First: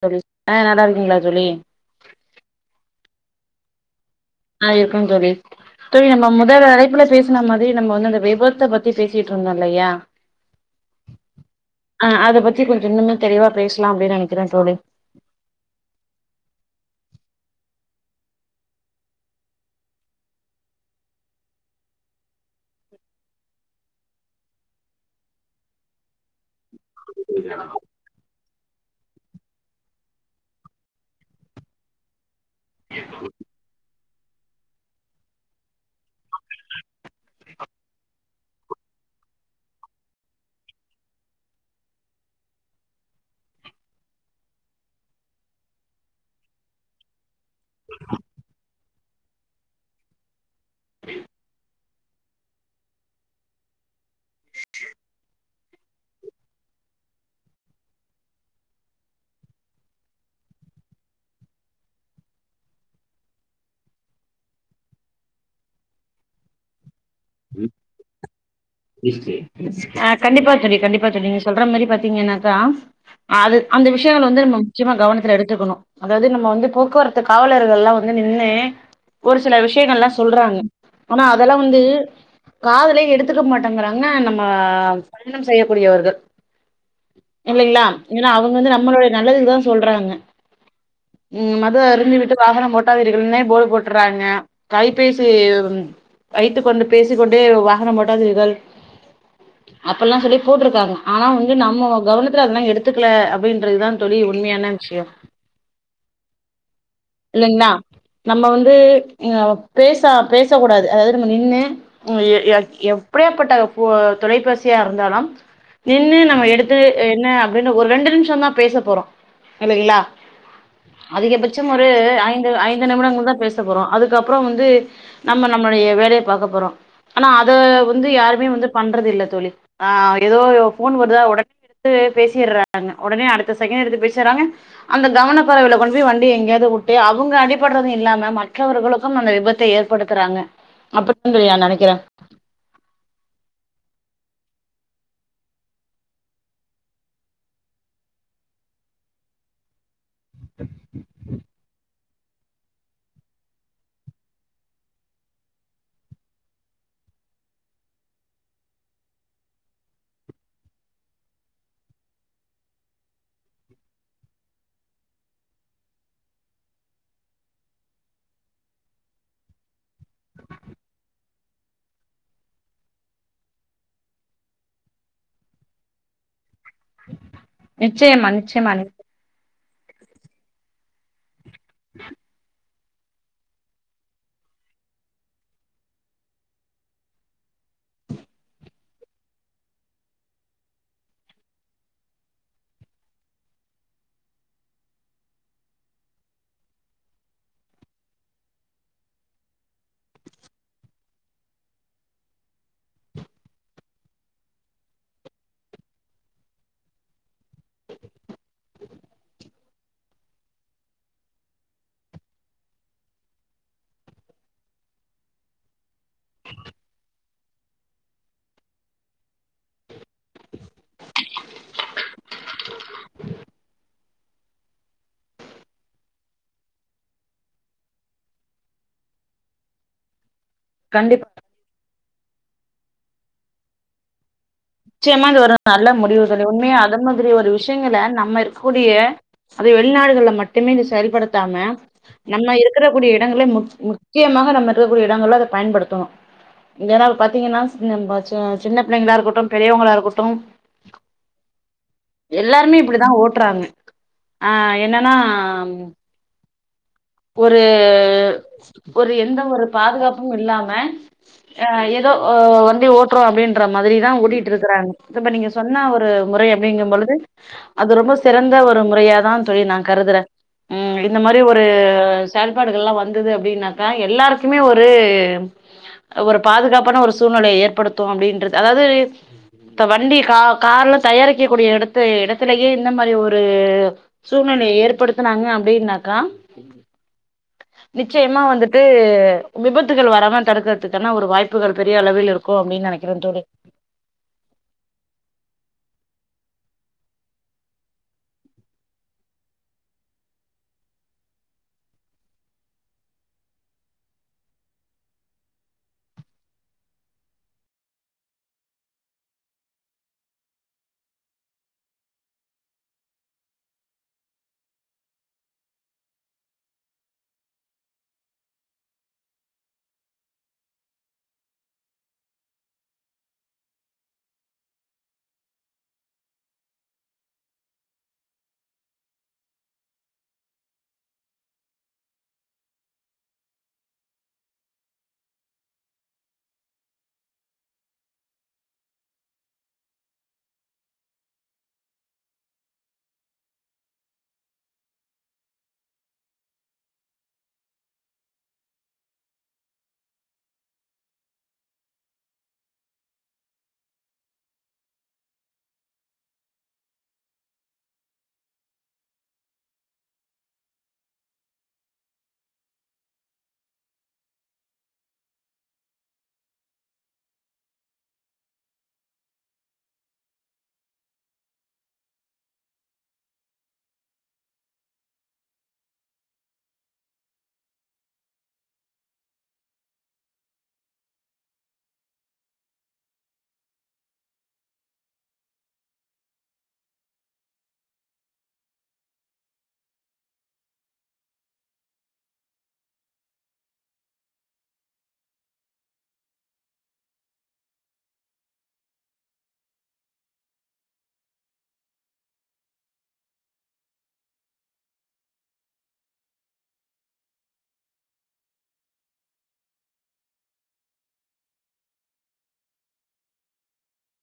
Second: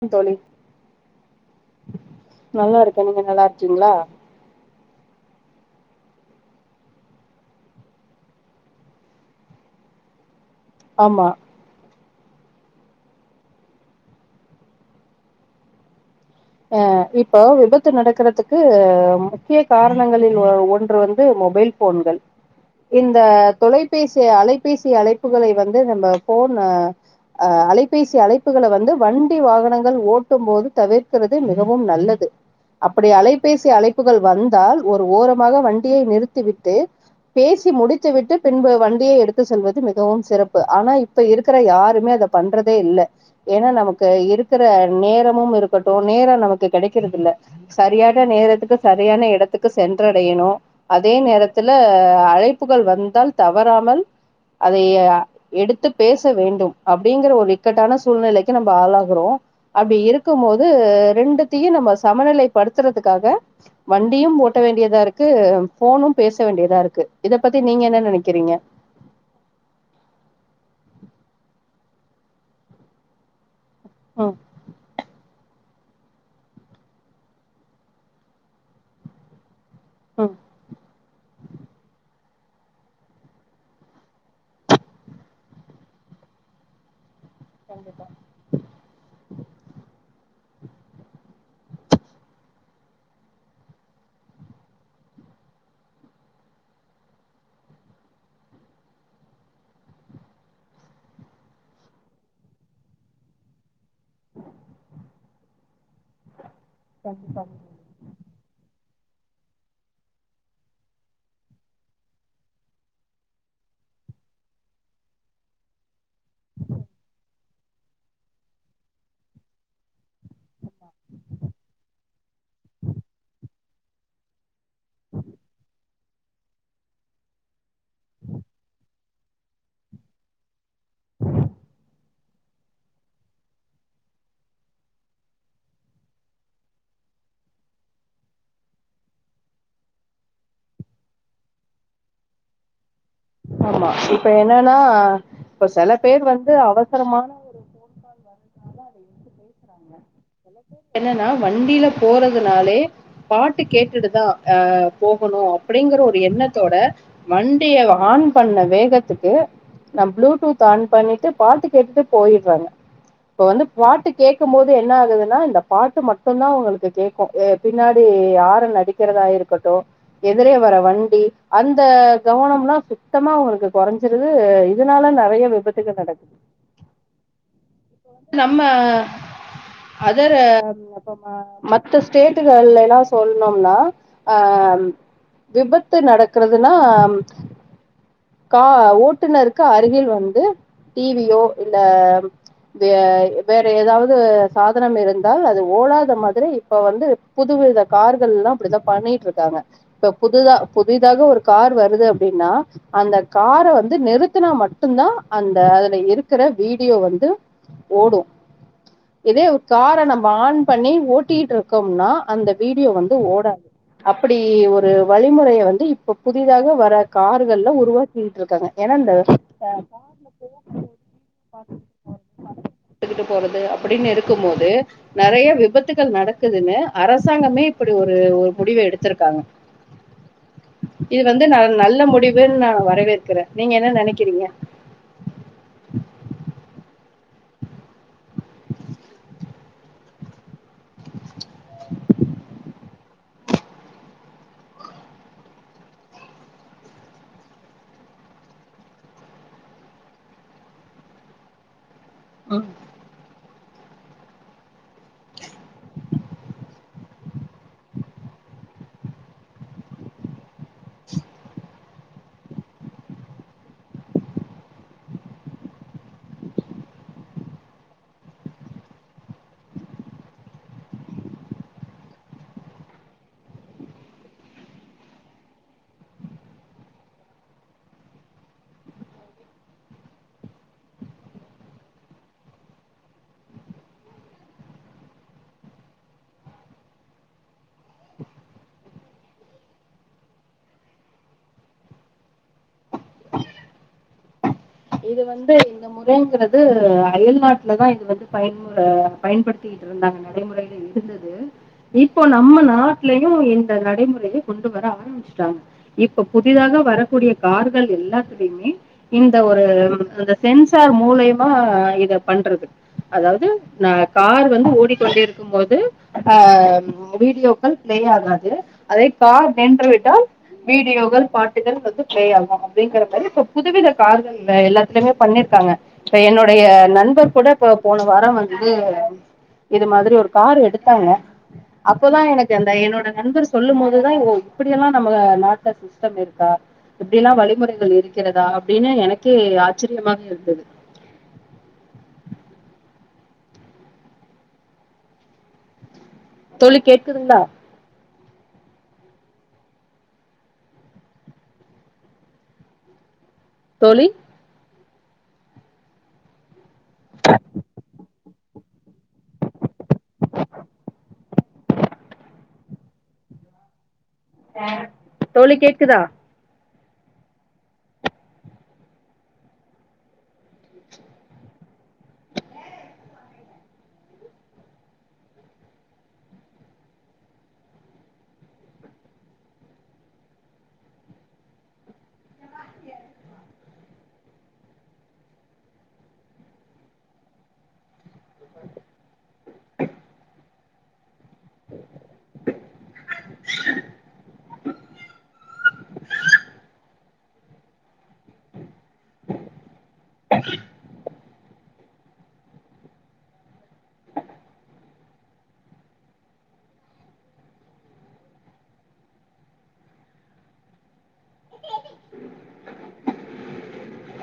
தோழி ஆ நல்லா இருக்கீங்களா தோழி நல்லா இருக்க நீங்க நல்லா இருக்கீங்ளா ஆ இருக்க தோழி தோழி நம்ம முதல் அழைப்புல பேசின மாதி நம்ம வந்து அந்த விபத்த பத்தி பேசிட்டு இருந்தோ இல்லையா ஆமா ஆ அத பத்தி கொஞ்சோ இன்னுமே தெளிவா பேசலா அப்டின்னு நெனைக்கிற தோழி அ இப்ப விபத்து நடக்குறதுக்கு முக்கிய காரணங்களில் ஒ ஒன்று வந்து மொபைல் ஃபோன்கள் இந்த தொலைபேசி அலைபேசி அழைப்புகளை வந்து நம்ம ஃபோன் அ அலைபேசி அழைப்புகள வந்து வண்டி வாகனங்கள் ஓட்டும் போது தவிர் ர்க்கிறது மிகவும் நல்லது அப்படி அலைபேசி அழைப்புகள் வந்தால் ஒரு ஓரமாக வண்டியை நிறுத்தி விட்டு பேசி முடித்து விட்டு பின்பு வண்டியை எடுத்து செல்வது மிகவும் சிறப்பு ஆனா இப் இப்ப இருக்கிற யாருமே அத பண்றதே இல்ல ஏன்னா நமக்கு இருக்கிற நேரமும் இரு க்கட்டும் நேரம் நமக்கு கிடைக்கறது இல்ல சரியான நேரத்துக்கு சரியான இடத்துக்கு சென்றடையணும் அதே நேரத்துல அழைப்புகள் வந்தால் தவறாமல் அதைய எடுத்து பேச வேண்டும் அப்படிங்கிற ஒரு இக்கட்டான சூழ்நிலைக்கு நம்ம ஆளாகறோம் அப்படி இருக்கு இருக்கும் போது ரெண்டுத்துயும் நம்ம சமநிலை படுத்துறதுக்காக வண்டியும் ஓட்ட வேண்டியதா இருக்கு ஃபோனும் பேச வேண்டியதா இருக்கு இத பத்தி நீங்க என்ன நினைக்கிறீங்க ஆ கண்டிப்பா தோழி கண்டிப்பா தோழி நீங்க சொல்ற மாறி பாத்தீங்கன்னாக்கா அது அந்த விஷயங்கள் ம் வந்து நம்ம முக்கியமாக கவனத்துல எடுத்துக்கணும் அதாவது நம்ம வந்து போக்குவரத்து காவலர்கள் எல்லாம் வந்து நின்னு ஒரு சில விஷயங்கள்ல்லாம் ம் சொல்றாங்க ஆனா அதெல்லாம் வந்து காதலயே எடுத்து இருக்க மாட்டேங்கிறாங்க நம்ம பயணம் செய்யக்கூடியவர்கள் இல்லலைங்களா கண்டிப்பா ஆனா அவங்க வந்து நம்மளுோடைய நல்லதுக்குதான் சொல்றாங்க ம் மது அருந்தி விட்டு வாகனம் ஓட்டாதீர்கள்னே போடு போட்டுறாங்க கைபேசி வைத்துக்கொண்டு பேசிக்க கொண்டே வாகனம் ஓட்டாதீர்கள் அப்பெ எல்லா சொல்லி போட்டிருக்காங்க ஆனா வந்து நம்ம கவனத்துல அதெல்லா எடுத்துக்கல அப்டின்றதுதா தோழி உண்மையான சியோம் கண்டிப்பா இல்லீங்களா நம்ம வந்து பேசா பேச கூடாது அதாவது நம்ம நின்னு அ எப் எப்டியாப்பட்ட தொலைபேசியா இருந்தாலும் நின்னு நம்ம எடுத்து என்ன அப்டின்னு ஒரு ரெண்டு நிமிஷம் தா பேச போறோம் இல்லைங்களா அதிகபட்சம் ஒரு ஒரு ஐந்து நிமிடங்கள் தா பேச போறோ அதுக்கப்புற வந்து நம்ம நம்மளுடைய வேலைய பாக்க போறோம் ஆனா அத வந்து யாருமே வந்து பண்றது இல்ல தோழி ஆ ஏதோ ஃபோன் வருதா உடனே எடுத்து பேசிடுறாங்க உடனே அடுத்த செகண்ட் எடுத்து பேசுறாங்க அந்த கவன கொறவுல கொண்டு் வண்டி எங்கேயாவது விட்டு அவங்க அடிபடுறது இல்லாம மற்றவர்களுக்கு அந்த விபத்த ஏற்படுத்த இருக்கறாங்க அப்டின்தான் நா நினைக்கிறே ஆமா இப்ப என்னன்னா இப்ப சில பேர் வந்து அவசரமான என்னன்னா வண்டியில போறதுனாலே பாட்டு கேட்டுட்டுதா அ போகணு அப்டிங்குற ஒரு எண்ணத்தோட வண்டிய ஆன் பண்ண வேகத்துக்கு நா ப்ளூடூத் ஆன் பண்ணிட்டு பாட்டு கேட்டுட்டு போயிடுறாங்க இப்ப வந்து பாட்டு கேட்க்கும் போது ஆகுது இந்த பாட்டு மட்டு தா அவங்களுக்கு கேட்க்கும் பின்னாடி ஹாரன் அடிக்கிறதா இருக்கட்டும் எதிரே வர வண்டி அந்த கவனம்ல்லா சுத்தமா அவங்களுக்கு குறைஞ்ச இதனால நிறைய விபத்துகள் நடக்குது ஹ நம்ம அதர் அப்பறமா மத்த ஸ்டேட்டுகள் எல்லா சொல்லணும்னா அ விபத்து நடக்கறதுன்னா கா ஓட்டுநருக்கு அருகில் வந்து டிவியோ இல்ல வே வேற ஏதாவது சாதனம் இருந்தால் அது ஓடாத மாதிரி இப்ப வந்து புதுவித கார்கள்லா அப்டித்தா பண்ணிட்டு இருக்காங்க இப்ப புதுதா புதிதாக ஒரு கார் வருது அப்டின்னா அந்த கார வந்து நிறுத்தனா மட்டு தா அந்த அதுல இருக்கிற வீடியோ வந்து ஓடு இதே ஒரு கார நம்ம ஆன் பண்ணி ஓட்டிட்டு இருக்கோம்னா அந்த வீடியோ வந்து ஓடா அப்டி ஒரு வழிமுறைய வந்து இப்ப புதிதாக வர கார்கள்ல உருவாக்கிட்டுருக்காங்க ஏன்னா [unintelligible] எடுத்துட்டு போறது அப்டின்னு இருக் கும் போது நெறைய விபத்துக்கள் நடக்குதுன்னு அரசாங்கமே இப்டி ஒரு முடிவு எடுத்துருக்காங்க இது கண்டிப்பா வந்து ந நல்ல முடிவுன் நா வரவேற்குற நீங்க என்ன நெனைக்கிறீங்க நிச்சயமா இது ஒரு நல்ல முடிவு தோழி உண்மைய அதன் மாரி ஒரு விஷயங்கல நம்ம இருக்கூடிய அது வெளிநாடுகள்ல மட்டுமே இ செயல்படுத்தாம நம்ம இருக்குற கூடிய இடங்கள மு முக்கியமா நம்ம இருக்கக்கூடிய இடங்கள அத பயன்படுத்தணு [unintelligible] பாத்தீங்கன்னா சின்ன நம் ஆ சின் சின்ன பிள்ளைங்களா இருக்கட்டு பெரியவங்களா இருக்கட்டு எல்லாருமே இப்டிதா ஓட்றாங்க ஆ என்னென்னா [inaudible] ஒரு ஒரு எந்த ஒரு பாதுகாப்பு இல்லாம ஆ ஏதோ வண்டி ஓட்டுறோ அப்படின்ற மாதிரிதா ஓட்டிட்டு இருக்கறாங்க இப்ப நீங்க சொன்னா ஒரு முறை அப்டிங்கும்பொழுது அது ரொம்ப சிறந்த ஒரு முறையாதா தோழி நா கருதுறே ம் இந்த மாதிரி ஒரு செயல்பாடுகள்லா வந்தது அப்டின்னாக்கா எல்லாருக்குமே ஒரு ஒரு பாதுகாப்பான ஒரு சூழ்நிலைய ஏற்படுத்து அப்டின்ற அதாது இப்ப வண்டி கா கார்ல தயாரிக்க கூடிய இடத்து இடத்துலயே இந்த மாரி ஒரு சூழ்நெலய ஏற்படுத்தனாங்க அப்டின்னாக்கா நிச்சயமா வந்துட்டு விபத்துகள் வராம தடுக்கறதுக்கான ஒரு வாய்ப்புகள் பெரிய அளவில் இருக் கு அப்டின் நெனைக்கிற தோழி இது வந்து இந்த முறைங்கிறது அயல் நாட்டுல தா இது வந்து பயமு பயன்படுத்தி ட்ருந்தாங்க நடைமுறையில இருந்தது இப்போ நம்ம நாட்டுலயு இந்த நடைமுறைய கொண்டு வர ஆ ரம்பிச்டாங்க இப்ப புதிதாக வரக்கூடிய கார்கள் எல்லாத்துலயுமே இந்த ஒரு அந்த சென்சார் மூலயமா இத பண்றது அதாவது நா கார் வந்து ஓடிக்கொண்டே இருக்கு ம் போது ஆ வீடியோக்கள் பிளே ஆகாது அதே கார் நின்றுவிட்டால் வீடியோக்கள் பாட்டுகள் வந்து பிளே ஆகு அப்டிங்கற மாரி இப்ப புதுவித கார்கள் இந்த எல்லாத்துலயுமே பண்ணிருக்காங்க இப்ப என்னுடைய நண்பர் கூட இப்ப போன வாரம் வந்து இது மாதிரி ஒரு காரு எடுத்தாங்க அப்போதா எனக்கு அந்த என்னோட நண்பர் சொல்லு போதுதா ஓ இப்படியெல்லா நம்ம நாட்ட சிஸ்டெம் இருக்கா இப்டிலா வழிமுறைகள் இருக்கிறதா அப்டின்னு எனக்கே ஆசரியமாக இருந்தது தோழி கேக்கதுங்களா தோழி ஆ [inaudible] தோழி கேக்குதா [inaudible] [inaudible] [inaudible] [unintelligible]